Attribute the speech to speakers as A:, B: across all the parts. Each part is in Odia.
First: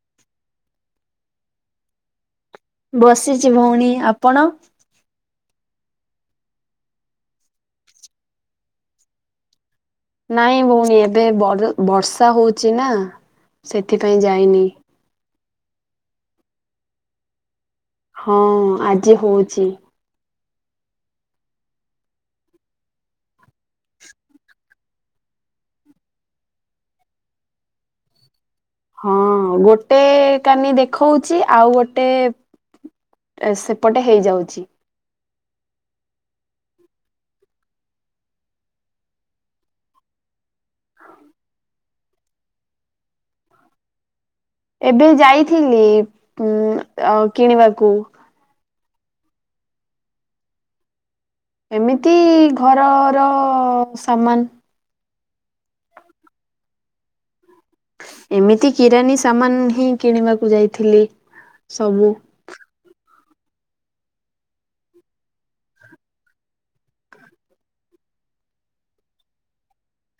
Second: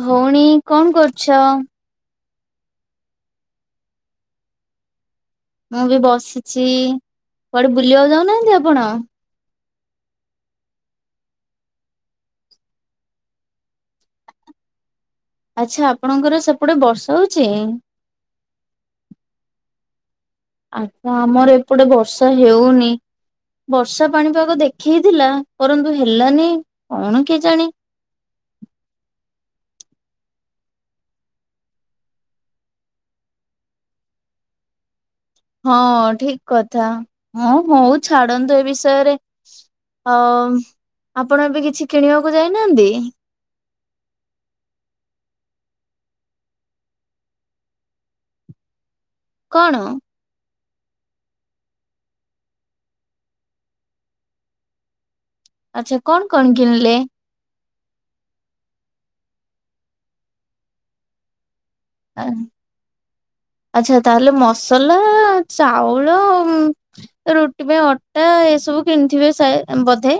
A: ଭଉଣୀ କଣ କରୁଛ?
B: ବସିଛି ଭଉଣୀ ଆପଣ?
A: ମୁଁ ବି ବସିଛି କୁଆଡେ ବୁଲିବାକୁ ଯାଉନାହାନ୍ତି ଆପଣ?
B: ନାଇଁ ଭଉଣୀ ଏବେ ବ ବର୍ଷା ହଉଛି ନା। ସେଥିପାଇଁ ଯାଇନି।
A: ଆଚ୍ଛା ଆପଣଙ୍କର ସେପଟେ ବର୍ଷା ହଉଛି କି?
B: ହଁ ଆଜି ହଉଛି।
A: ଆଚ୍ଛା ଆମର ଏପଟେ ବର୍ଷା ହେଉନି। ବର୍ଷା ପାଣିପାଗ ଦେଖେଇଥିଲା ପରନ୍ତୁ ହେଲାନି କଣ କେଜାଣି
B: ହଁ ଗୋଟେ କାନି ଦେଖଉଛି ଆଉ ଗୋଟେ ସେପଟେ ହେଇଯାଉଛି।
A: ହଁ ଠିକ କଥା ହଁ ହଉ ଛାଡନ୍ତୁ ଏ ବିଷୟରେ ଅ ଆପଣ ଏବେ କିଛି କିଣିବାକୁ ଯାଇନାହାନ୍ତି?
B: ଏବେ ଯାଇଥିଲି ଉ ଅ କିଣିବାକୁ।
A: କଣ?
B: ଏମିତି ଘରର ସାମାନ
A: ଆଚ୍ଛା କଣ କଣ କିଣିଲେ?
B: ଏମିତି କିରାନୀ ସାମାନ ହିଁ କିଣିବାକୁ ଯାଇଥିଲି। ସବୁ
A: ଆଚ୍ଛା ତାହେଲେ ମସଲା ଚାଉଳ ରୁଟି ପାଇଁ ଅଟା ଏସବୁ କିଣିଥିବେ ସାଏଦ୍ ବଧେ?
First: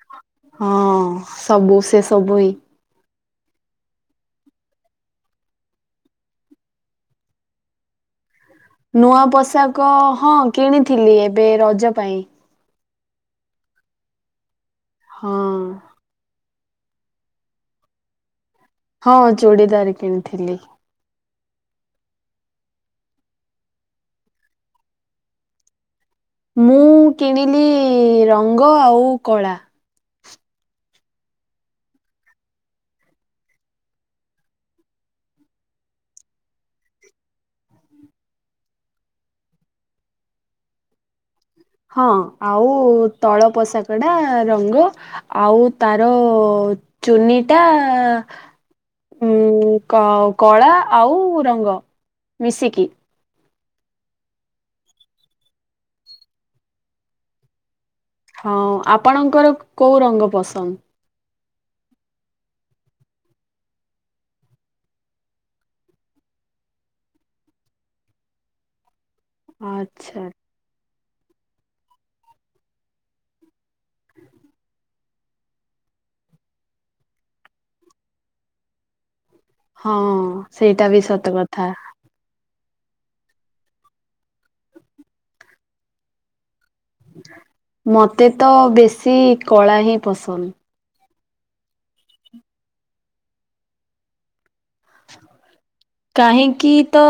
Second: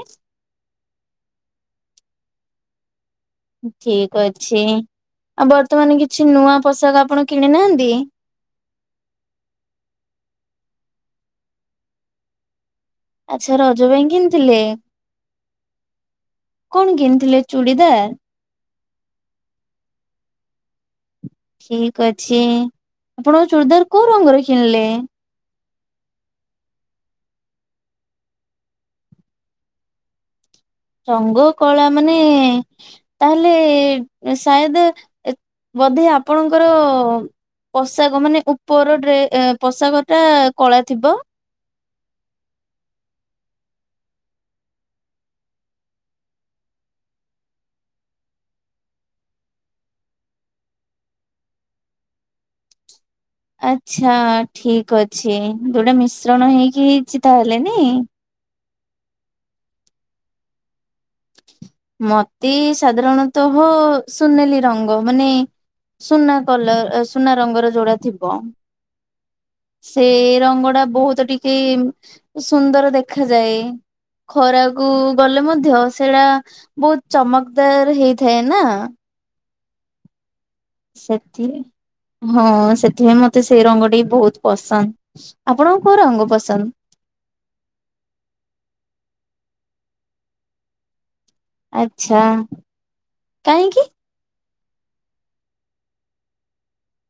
B: ହଁ ସବୁ ସେ ସବୁ ହ୍ନି।
A: ଠିକ ଅଛି। ଆଉ ବର୍ତ୍ତମାନ କିଛି ନୂଆ ପୋଷାକ ଆପଣ କିଣି ନାହାନ୍ତି?
B: ନୂଆ ପୋଷାକ ହଁ କିଣିଥିଲି ଏବେ ରଜ ପାଇଁ
A: ଆଚ୍ଛା ରଜ ପାଇଁ କିଣିଥିଲେ।
B: ହଁ।
A: କଣ କିଣିଥିଲେ ଚୂଡ଼ିଦାର?
B: ହଁ ଚୁଡ଼ିଦାରି କିଣିଥିଲି।
A: ଠିକ ଅଛି ଆପଣ ଚୁଡ଼ିଦାର କୋଉ ରଙ୍ଗର କିଣିଲେ?
B: ମୁଁ କିଣିଲି ରଙ୍ଗ ଆଉ କଳା।
A: ରଙ୍ଗ କଳା ମାନେ ତାହେଲେ ସାଏଦ ଏ ବୋଧେ ଆପଣଙ୍କର ପୋଷାକ ମାନେ ଉପର ଡ୍ରେ ପୋଷାକ ଟା କଳା ଥିବ।
B: ହଁ ଆଉ ତଳ ପୋଷାକ ଟା ରଙ୍ଗ ଆଉ ତାର ଚୁନିଟା ଉଁ କଳା ଆଉ ରଙ୍ଗ ମିଶିକି
A: ଆଛା ଠିକ ଅଛି ଗୋଟେ ମିଶ୍ରଣ ହେଇକି ହେଇଛି ତାହେଲେ ନାଇଁ
B: ହଁ ଆପଣଙ୍କର କୋଉ ରଙ୍ଗ ପସନ୍ଦ?
A: ମତେ ସାଧାରଣତଃ ହ ସୁନେଲି ରଙ୍ଗ ମାନେ ସୁନା କଲର ସୁନା ରଙ୍ଗର ଯୋଡା ଥିବ। ସେ
B: ଆଚ୍ଛା
A: ରଙ୍ଗ ଟା ବହୁତ ତ ଟିକେ ସୁନ୍ଦର ଦେଖାଯାଏ ଖରାକୁ ଗଲେ ମଧ୍ୟ ସେଇଟା ବହୁତ ଚମକଦାର ହେଇଥାଏ ନାଁ।
B: ହଁ। ସେଇଟା ବି ସତ
A: ସେଠି
B: କଥା
A: ହଁ। ସେଥିପାଇଁ ମତେ ସେଇ ରଙ୍ଗଟି ବହୁତ ପସନ୍ଦ ଆପଣଙ୍କ କୋଉ ରଙ୍ଗ ପସନ୍ଦ?
B: ମୋତେ ତ ବେଶୀ କଳା ହିଁ ପସନ୍ଦ।
A: ଆଛା କାହିଁକି? । [unintelligible]
B: କାହିଁକି ତ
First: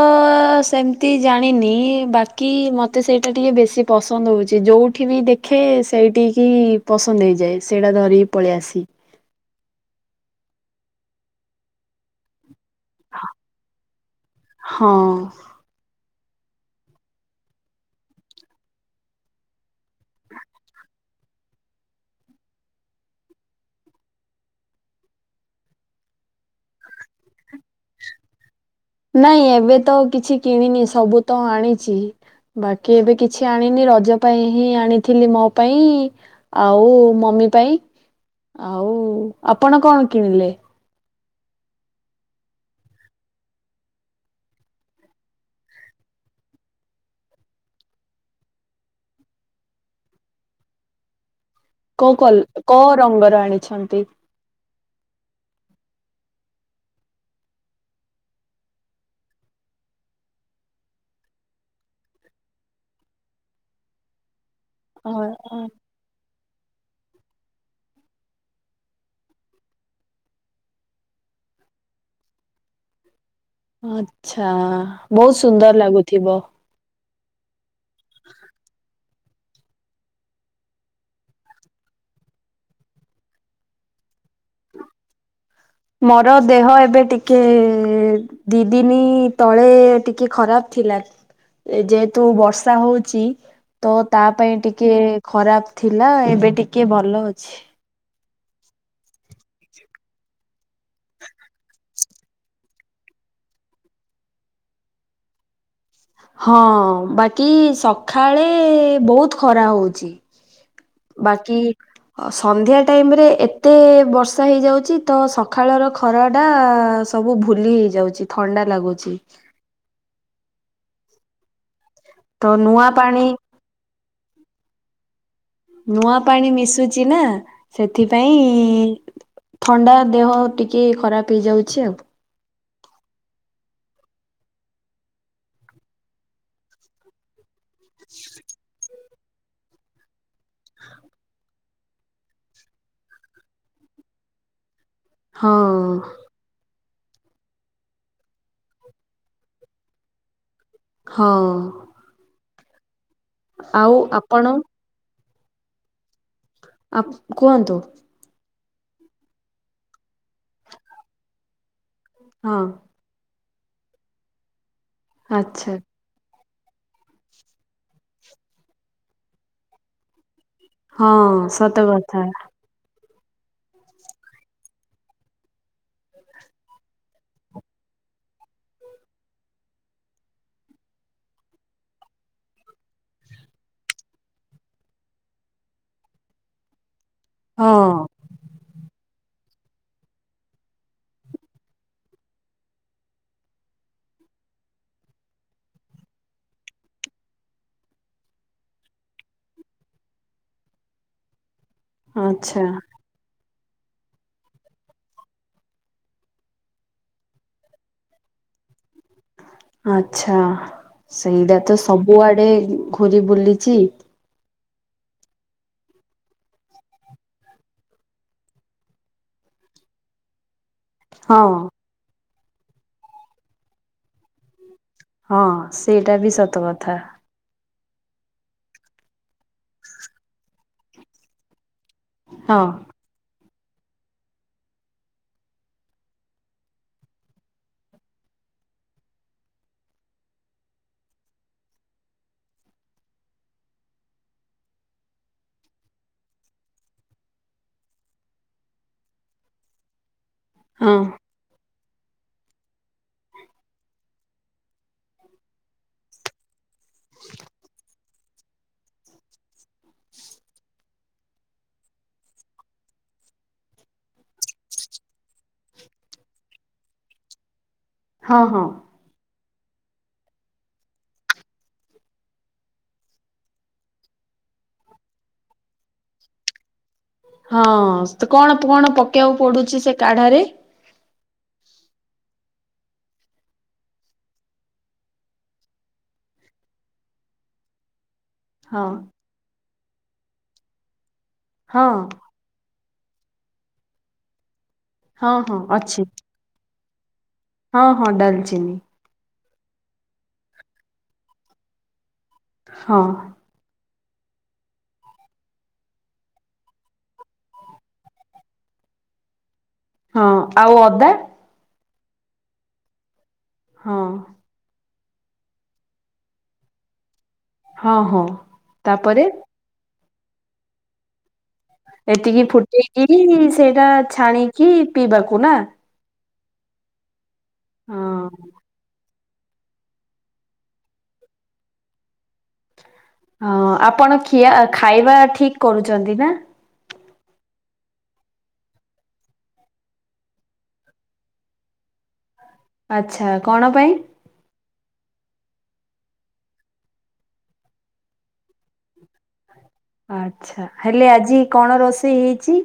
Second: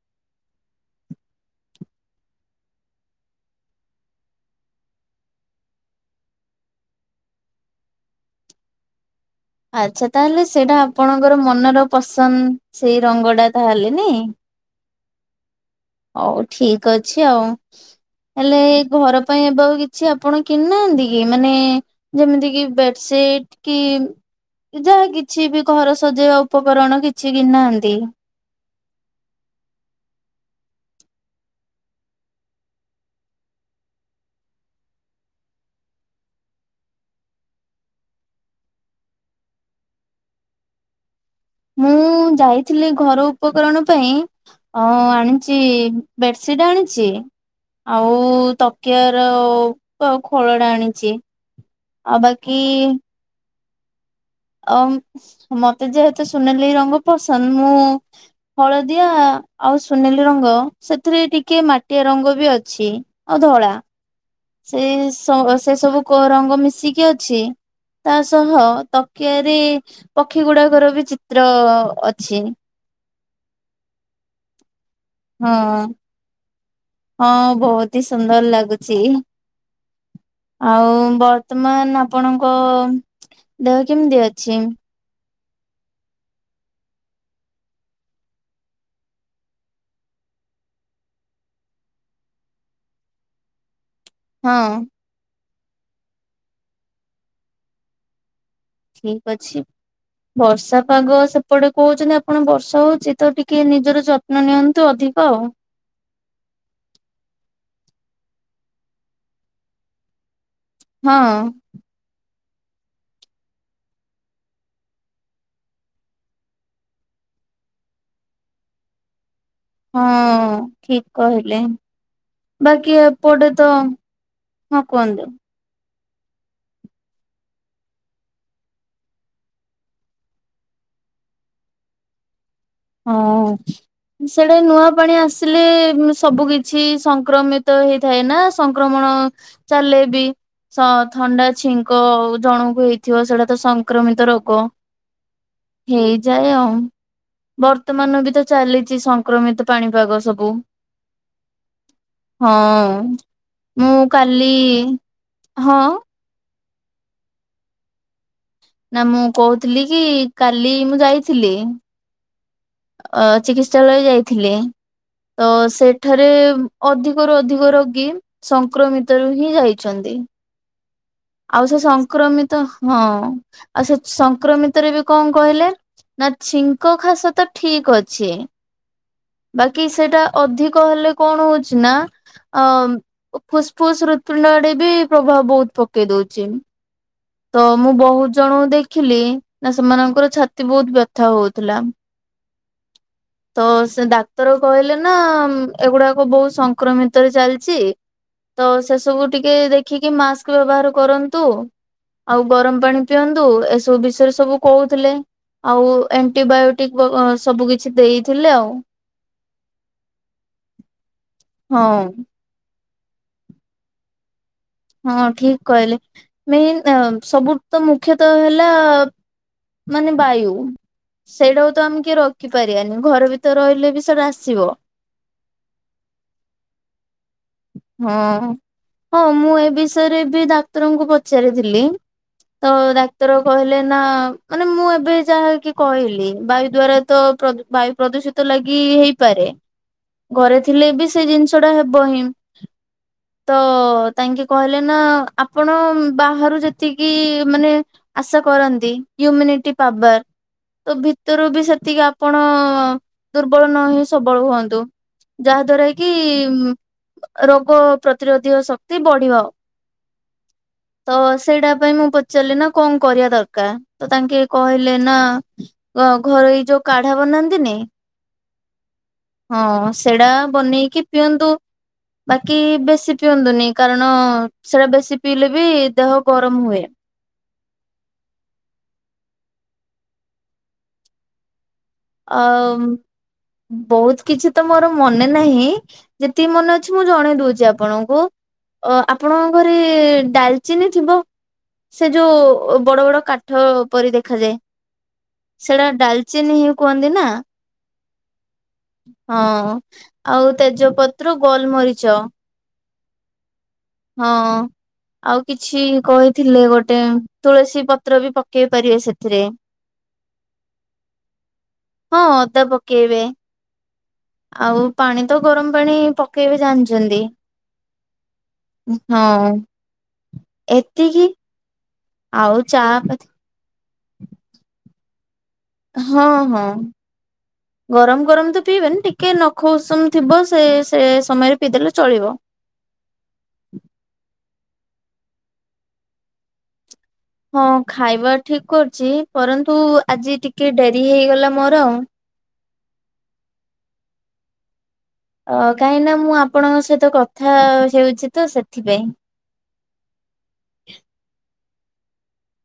B: ସେମିତି ଜାଣିନି ବାକି ମତେ ସେଇଟା ଟିକେ ବେ ବେଶୀ ପସନ୍ଦ ହଉଛି ଯଉଠି ବି ଦେଖେ ସେଇଠିକି ପସନ୍ଦ ହେଇଯାଏ ସେଇଟା ଧରିିକି ପଳେଇ ଆସେ ଛି
A: ଆଚ୍ଛା ତାହେଲେ ସେଇଟା ଆପଣଙ୍କର ମନର ପସନ୍ଦ। ସେଇ ରଙ୍ଗ ଟା ତାହଲେ ନାଇଁ?
B: ହଁ।
A: ହଉ ଠିକ ଅଛି ଆଉ ହେଲେ ଘର ପାଇଁ ଏବା ଆଉ କିଛି ଆପଣ କିଣିନାହାନ୍ତି କି ମାନେ ଯେମିତି କି ବେଡସି ଏ -ଟି -କି ଯାହା କିଛି ବି ଘର ସଜେଇବା ଉପକରଣ କିଛି କିଣିନାହାନ୍ତି?
B: ନାଇଁ ଏବେ ତ କିଛି କିଣିନି ସବୁ ତ ଆଣିଛି। ବାକି ଏବେ କିଛି ଆଣିନି ରଜ ପାଇଁ ହିଁ ଆଣିଥିଲି ମୋ ପାଇଁ ଆଉ ମମି ପାଇଁ ଆଉ ଆପଣ କଣ କିଣିଲେ?
A: ମୁଁ ଯାଇଥିଲି ଘର ଉପକରଣ ପାଇଁ ଆଣିଛି ବେଡସିଟ ଟାଣିଛି ଆଉ ତକିଆ ର ଆଉ ଖୋଳ ଟା ଆଣିଛି।
B: କୋ
A: ଆଉ
B: କୋ
A: ବାକି
B: କୋଉ ରଙ୍ଗର ଆଣିଛନ୍ତି?
A: ଅ ମତେ ଯେହେତୁ ସୁନେଲି ରଙ୍ଗ ପସନ୍ଦ ମୁଁ ହଳଦିଆ ଆଉ ସୁନେଲ ରଙ୍ଗ ସେଥିରେ ଟିକେ ମାଟିଆ ରଙ୍ଗ ବି ଅଛି ଆଉ ଧଳା। ସେଇ
B: ଅ- ଅ-
A: ସେ ସବୁ ରଙ୍ଗ ମିଶିକି ଅଛି। ତା ସହ ତକିଆରେ ପକ୍ଷୀ ଗୁଡାକର ବି ଚିତ୍ର ଅଛି।
B: ଆଛା ବହୁତ
A: ହଁ
B: ସୁନ୍ଦର ଲାଗୁଥିବ।
A: ହଁ ବହୁତ ହି ସୁନ୍ଦର ଲାଗୁଛି। ଆଉ ବର୍ତ୍ତମାନ ଆପଣଙ୍କ ଦେହ କେମିତି ଅଛି?
B: ମୋର ଦେହ ଏବେ ଟିକେ ଦି ଦିନ ତଳେ ଟିକେ ଖରାପ ଥିଲା ଯେହେତୁ ବର୍ଷା ହଉଛି। ତ ତା ପାଇଁ
A: ହଁ
B: ଟିକେ ଖରାପ ଥିଲା ଏବେ ଟିକେ ଭଲ ଅଛି।
A: ଠିକ ଅଛି। ବର୍ଷା ପାଗ ସେପଟେ କହୁଛନ୍ତି ଆପଣ ବର୍ଷା ହଉଛି ତ ଟିକେ ନିଜର ଯତ୍ନ ନିଅନ୍ତୁ ଅଧିକ ଧିକ
B: ହଁ ବାକି ସକାଳେ ବହୁତ ଖରା ହଉଚି।
A: ହଁ।
B: ସନ୍ଧ୍ୟା ଟାଇମ୍ ରେ ଏତେ ବର୍ଷା ହେଇଯାଉଚି ତ ସକାଳର ଖରାଟା ସ ବୁ ଭୁଲି ହେଇଯାଉଚି ଥଣ୍ଡା ଲାଗୁଚି।
A: ହଁ ଠିକ କହିଲେ।
B: ତ ନୂଆ
A: ବାକି ଏ
B: ପାଣି
A: ପଟେ ତ ହଁ କୁହନ୍ତୁ।
B: ନୂଆ ପାଣି ମିଶୁଚି ନା ସେଥିପାଇଁ ଥଣ୍ଡା ଦେହ ଟିକେ ଖରାପ ହେଇଯାଉଛି ଆଉ।
A: ହଁ ସେଟା ନୂଆ ପାଣି ଆସିଲେ ସବୁ କିଛି ସଂକ୍ରମି ତ ହେଇଥାଏ ନା ସଂକ୍ରମଣ ଚାଲେ ବି ସ ଥଣ୍ଡା ଛିଙ୍କ ଜଣଙ୍କୁ ହେଇଥିବ ସେଇଟା ତ ସଂକ୍ରମିତ ରୋଗ।
B: ଆଉ
A: ହେଇଯାଏ ଆଉ। ବର୍ତ୍ତମାନ ବି ତ ଚାଲିଛି ସଂକ୍ରମିତ ପାଣିପାଗ ସବୁ।
B: ହଁ।
A: ହଁ ମୁଁ
B: ଆଉ
A: କାଲି
B: ଆପଣ
A: ହଁ।
B: ଆ କୁହନ୍ତୁ।
A: ନା ମୁଁ କହୁଥିଲି କି କାଲି ମୁଁ ଯାଇଥିଲି।
B: ହଁ।
A: ଅ ଚିକିତ୍ସାଳୟ ଯାଇଥିଲେ ତ
B: ଆଚ୍ଛା
A: ସେଠାରେ ଅଧିକରୁ ଅଧିକ ରୋଗୀ ସଂକ୍ରମିତ ରୁ ହିଁ ଯାଇଛନ୍ତି।
B: ହଁ
A: ଆଉ ସେ
B: ସତ କଥା
A: ସଂକ୍ରମିତ ହଁ ଆଉ ସେ ସଂକ୍ରମିତରେ ବି କଣ କହିଲେ ନା ଛିଙ୍କ ଖାସ ତ ଠିକ ଅଛି। ବାକି ସେଟା ଅଧିକ ହେଲେ କଣ ହଉଚି ନା ଆଁ ଫୁସ୍ଫୁସ୍ ହୃତପିଣ୍ଡ ଆଡେ ବି ପ୍ରଭାବ ବହୁତ ପ କେଇଦଉଚି ତ
B: ହଁ
A: ମୁଁ ବହୁତ ଜଣଙ୍କୁ ଦେ ଖିଲି ନା ସେମାନଙ୍କର ଛାତି ବହୁତ ବ୍ୟଥା ହଉଥିଲା। ତ ସେ ଡାକ୍ତର କହିଲେ ନା ଏଗୁଡାକ ବହୁତ ସଂକ୍ରମିତରେ ଚାଲିଚି। ତ ସେସବୁ ଟିକେ ଦେଖିକି ମାସ୍କ ବ୍ୟବହାର କରନ୍ତୁ। ଆଉ
B: ଆଚ୍ଛା
A: ଗରମ ପାଣି ପିଅନ୍ତୁ ଏସବୁ ବିଷୟରେ ସବୁ କଉଥୁଲେ। ଆଉ ଏଣ୍ଟିବାୟୋଟିକ ବ-ସବୁ କିଛି ଦେଇଥିଲେ ଆଉ।
B: ଆଛା ସେଇଟା ତ
A: ହଁ।
B: ସବୁଆଡେ ଘୁରି ବୁଲିଚି।
A: ହଁ ଠିକ୍ କହିଲେ ମେନ୍ ସବୁ ତ ମୁଖ୍ୟତଃ ହେଲା ମାନେ ବାୟୁ
B: ହଁ
A: ସେଇଟାକୁ ତ ଆମେ କିଏ ରକିପାରିବାନି ଘର ଭିତରେ ରହିଲେ ବି ସେଇଟା ଆସିବ।
B: ହଁ ସେଇଟା ବି ସତ କଥା।
A: ହଁ ହଁ ମୁଁ ଏ ବିଷୟରେ ବି ଡାକ୍ତରଙ୍କୁ ପଚାରିଥିଲି।
B: ହଁ
A: ତ ଡାକ୍ତର କହିଲେ ନା ମାନେ ମୁଁ ଏବେ ଯାହାକି କହିଲି ବାୟୁ ଦ୍ଵାରା ତ ପ୍ର-ବାୟୁ ପ୍ରଦୂଷିତ ଲାଗି ହେଇପାରେ ଘରେ ଥିଲେ ବି ସେଇ ଜିନିଷ ଟା ହେବ ହିଁ। ତ ତାଙ୍କେ କହିଲେ ନା ଆପଣ ବାହାରୁ ଯେତିକି ମାନେ ଆଶା କରନ୍ତି ଇଉମିନିଟି ପାବାର
B: ହଁ
A: ତ ଭିତରୁ ବି ସେ ତିକି ଆପଣ ଦୁର୍ବଳ ନ ହେଇ ସବଳ ହୁଅନ୍ତୁ। ଯାହା ଦ୍ଵାରା କି ରୋଗ ପ୍ରତିରୋଧୀକ ଶକ୍ତି ବଢିବ। ତ ସେଇଟା ପାଇଁ ମୁଁ ପଚାରିଲି ନା କଣ କରିବା ଦରକାର ତ ତାଙ୍କେ କହିଲେ ନା ଘ-ଘରୋଇ ଯୋଉ କାଢା ବନାନ୍ତିନି
B: ହଁ ହଁ।
A: ହଁ ସେଇଟା ବନେଇକି ପିଅନ୍ତୁ। ବାକି ବେଶୀ ପିଅନ୍ତୁନି କାରଣ ସେଟା ବେଶୀ ପିଇଲେ ବି ଦେହ ଗରମ ହୁଏ।
B: ହଁ ସେତ କଣ କଣ ପକେଇବାକୁ ପଡୁଚି ସେ କାଢାରେ?
A: ଆ ବହୁତ କିଛି ତ ମୋର ମନେ ନାହିଁ ଯେତିକି ମନେ ଅଛି ମୁଁ ଜଣେଇ ଦଉଛି ଆପଣଙ୍କୁ।
B: ହଁ
A: ଅ ଆପଣଙ୍କ ଘରେ ଡାଲଚିନି ଥିବ
B: ହଁ
A: ସେ ଯୋଉ ବଡ ବଡ କାଠ ପରି ଦେଖାଯାଏ।
B: ହଁ ହଁ
A: ସେଟା
B: ଅଛି
A: ଡାଲଚିନି ହିଁ କୁହନ୍ତି ନା।
B: ହଁ ହଁ ଡାଲଚିନି।
A: ହଁ ଆଉ ତେଜପତ୍ର ଗୋଲମରିଚ।
B: ହଁ।
A: ହଁ। ଆଉ କିଛି କହିଥିଲେ ଗୋଟେ ତୁଳସୀ ପତ୍ର ବି ପକେଇ ପାରିବେ ସେଥିରେ।
B: ହଁ ଆଉ ଅଦା।
A: ହଁ ଅଦା ପକେଇବେ।
B: ହଁ।
A: ଆଉ ପାଣି ତ ଗରମ ପାଣି ପକେଇ ବେ ଜାଣିଛନ୍ତି।
B: ହଁ ହଁ। ତାପରେ
A: ହଁ ଏତିକି।
B: ଏତିକି
A: ଆଉ ଚା
B: ଫୁଟେଇକିରି ସେଇଟା ଛାଣୀ କି ପିଇବାକୁ ନାଁ।
A: ହଁ ହଁ
B: ହଁ
A: ଗରମ ଗରମ ତ ପିଇବେନି ଟି - କି ନଖ ଉଷୁମ ଥିବ ସେ ସେ ସେ ସମୟରେ ପିଇଦେଲେ ଚଳିବ।
B: ହଁ ଆପଣ ଖିଆ ଖାଇବା ଠିକ୍ କରୁଛନ୍ତି ନାଁ?
A: ହଁ ଖାଇବା ଠିକ କରୁଛି ପରନ୍ତୁ ଆଜି ଟିକେ ଡେରି ହେଇଗଲା ମୋର ଆଉ।
B: ଆଛା କଣ ପାଇଁ?
A: ଅ କାହିଁକି ନା ମୁଁ ଆପଣଙ୍କ ସହିତ କଥା ହୋଉଚି ତ ସେଥିପାଇଁ।
B: ଆଚ୍ଛା ହେଲେ ଆଜି କଣ ରୋଷେଇ ହେଇଚି?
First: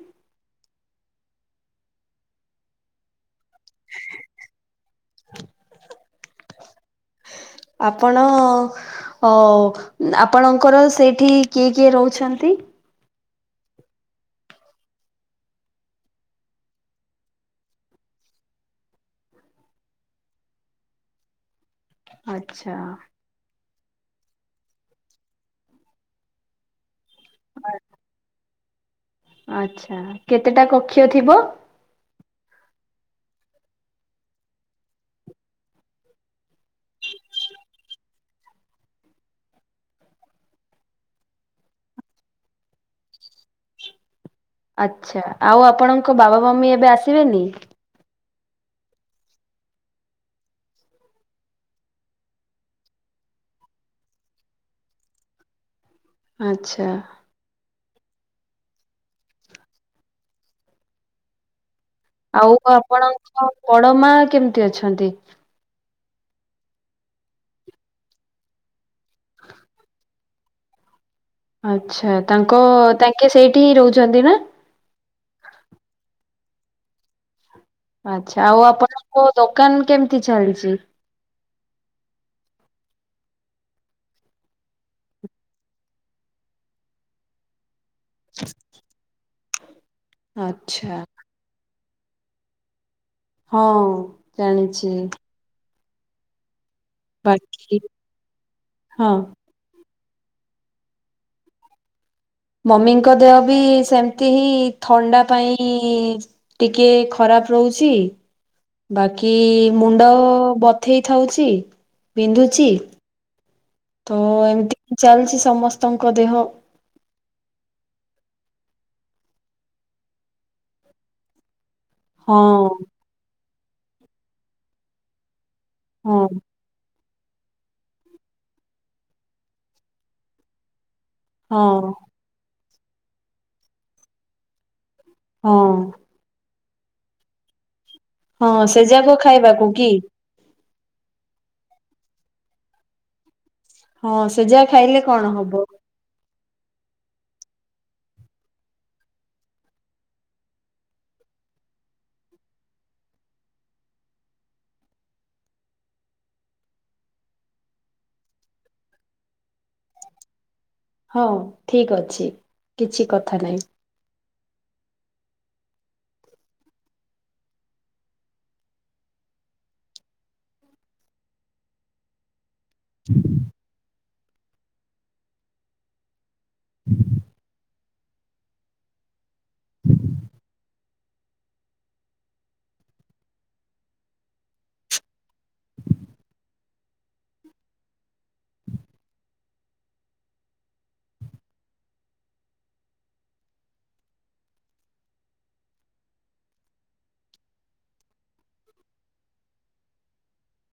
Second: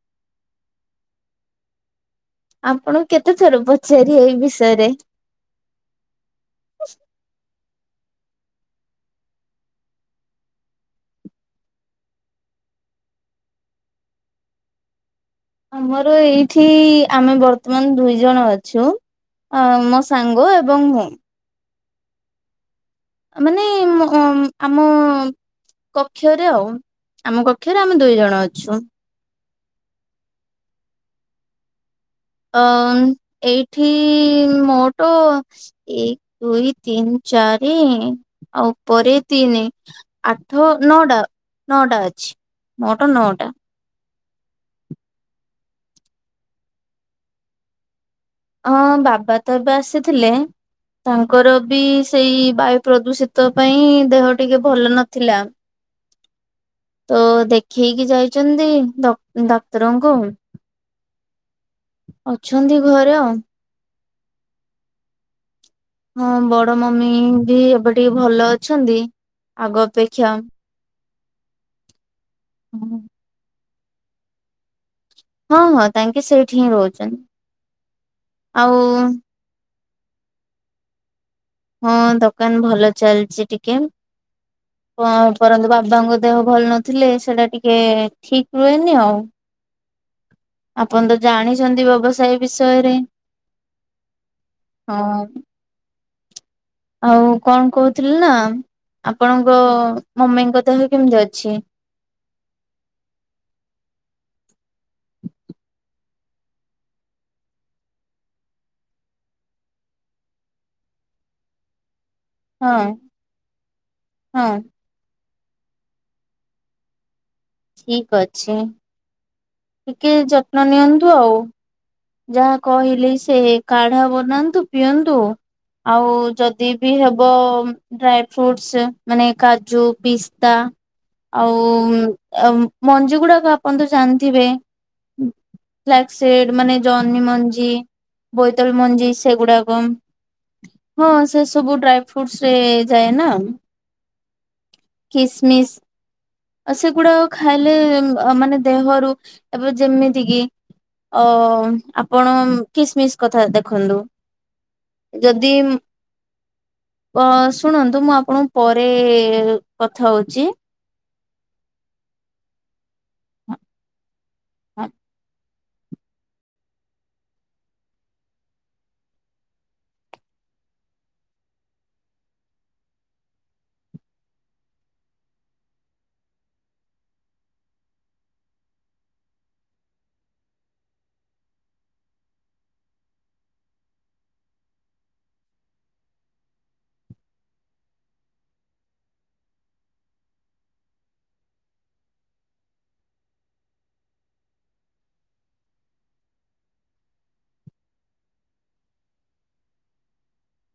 A: ଆପଣ କେତେ ଥର ପଚାରିବେ ଏଇ ବିଷୟରେ?
B: ଆପଣ ଅ ଆପଣଙ୍କର ସେଇଠି କିଏ କିଏ ରହୁଛନ୍ତି?
A: ଆମର ଏଇଠି ଆମେ ବର୍ତ୍ତମାନ ଦୁଇ ଜଣ ଅଛୁ। ଅ ମୋ ସାଙ୍ଗ ଏବଂ ମୁଁ।
B: ଆଚ୍ଛା।
A: ମାନେ ମ ଅ ଆମ କକ୍ଷରେ ଆଉ। ଆମ କକ୍ଷରେ ଆମେ ଦୁଇ ଜଣ ଅଛୁ।
B: ଆଛା କେତେଟା କକ୍ଷ ଥିବ?
A: ଅଁ ଏଇଠି ମୋଟ ଏକ ଦୁଇ ତିନି ଚାରି ଆଉ ଉପରେ ତିନି ଆଠ ନଅଟା ନଅଟା ଅଛି ମୋଟ୍ ନଅ ଟା।
B: ଆଚ୍ଛା ଆଉ ଆପଣଙ୍କ ବାବା, ମମି ଏବେ ଆସିବେନି?
A: ହଁ ବାବା ତ ଏବେ ଆସିଥିଲେ ତାଙ୍କର ବି ସେଇ ବାୟୁ ପ୍ରଦୂଷିତ ପାଇଁ ଦେହ ଟିକେ ଭଲ ନଥିଲା।
B: ଆଚ୍ଛା।
A: କି ଯାଇଛନ୍ତି ଡା ଡାକ୍ଟର ଙ୍କୁ।
B: ଆଉ
A: ଆଉ।
B: ଆପଣଙ୍କ ବଡ ମା କେମିତି ଅଛନ୍ତି?
A: ହଁ ବଡ ମମି ବି ଏବେ ଟିକେ ଭଲ ଅଛନ୍ତି ଆଗ ଅପେକ୍ଷା
B: ଆଚ୍ଛା ତାଙ୍କ ତାଙ୍କେ ସେଇଠି ରୋହୁଚନ୍ତି ନାଁ?
A: ହଁ ହଁ ତାଙ୍କେ ସେଇଠି ହିଁ ରହୁଚନ୍ତି।
B: ଆଚ୍ଛା ଆଉ ଆପଣଙ୍କ ଦୋକାନ କେମିତି ଚାଲିଚି?
A: ହଁ ଦୋକାନ ଭଲ ଚାଲିଚି ଟିକେ କଣ ପରନ୍ତୁ ବାବାଙ୍କ ଦେହ ଭଲ ନଥିଲେ ସେଟା ଟିକେ ଠିକ୍ ରୁହେନି ଆଉ।
B: ଆଚ୍ଛା
A: ଆପଣ ତ ଜାଣିଛନ୍ତି ବ୍ୟବସାୟ ବିଷୟରେ।
B: ହଁ ଜାଣିଚି।
A: ହଁ। ଆଉ କଣ କହୁଥିଲି ନା
B: ହଁ।
A: ଆପଣଙ୍କ ମମି ଙ୍କ ଦେହ କେମିତି ଅଛି?
B: ମମିଙ୍କ ଦେହ ବି ସେମିତି ହିଁ ଥଣ୍ଡା ପାଇଁ ଟିକେ ଖରାପ ଖରା ରହୁଛି ବାକି ମୁଣ୍ଡ ବଥେଇ ଥାଉଛି ବିନ୍ଧୁଛି
A: ହଁ
B: ତ
A: ହଁ
B: ଏମିତି ଚାଲିଛି ସମସ୍ତଙ୍କ ଦେହ
A: ଠିକ୍ ଅଛି। ଟିକେ ଯତ୍ନ ନିଅନ୍ତୁ ଆଉ
B: ହଁ
A: ଯାହା କହିଲି ସେ କାଢା ବନାନ୍ତୁ ପିଅନ୍ତୁ ଆଉ
B: ହଁ
A: ଯଦି ବି ହେବ ବ ଡ୍ରାଇ ଫ୍ରୁଟଶୁ ମାନେ କାଜୁ, ପିସ୍ତା
B: ହଁ
A: ଆଉ ମଞ୍ଜିଗୁଡାକ ଆପଣ ତ ଜାଣିଥିବେ
B: ହଁ।
A: ବ୍ଲାକ ସିଡ୍ ମାନେ ଜହନି ମଞ୍ଜି।
B: ହଁ
A: ବୋଇତାଳୁ ମଞ୍ଜି
B: ସେଯାକ ଖାଇବାକୁ
A: ସେଗୁଡ଼ାକ।
B: କି
A: ହଁ ସେ ସବୁ ଡ୍ରାଇ ଫ୍ରୁଟସ ରେ ଯାଏ ନା।
B: ହଁ ସେଜା ଖାଇଲେ କଣ ହବ?
A: କିସମିସ ଆଉ ସେଗୁଡା ଖାଇଲେ ମାନେ ଦେହରୁ ଏବେ ଯେମିତି କିି ଅ ଆପଣ କିସ୍ମିସ୍ କଥା ଦେଖନ୍ତୁ। ଯଦି। ଅ ଶୁଣନ୍ତୁ ମୁଁ ଆପଣଙ୍କୁ ପରେ କଥା ହଉଛି।
B: ହଉ ଠିକ ଅଛି କିଛି କଥା ନାଇଁ।
A: ହଁ ଅ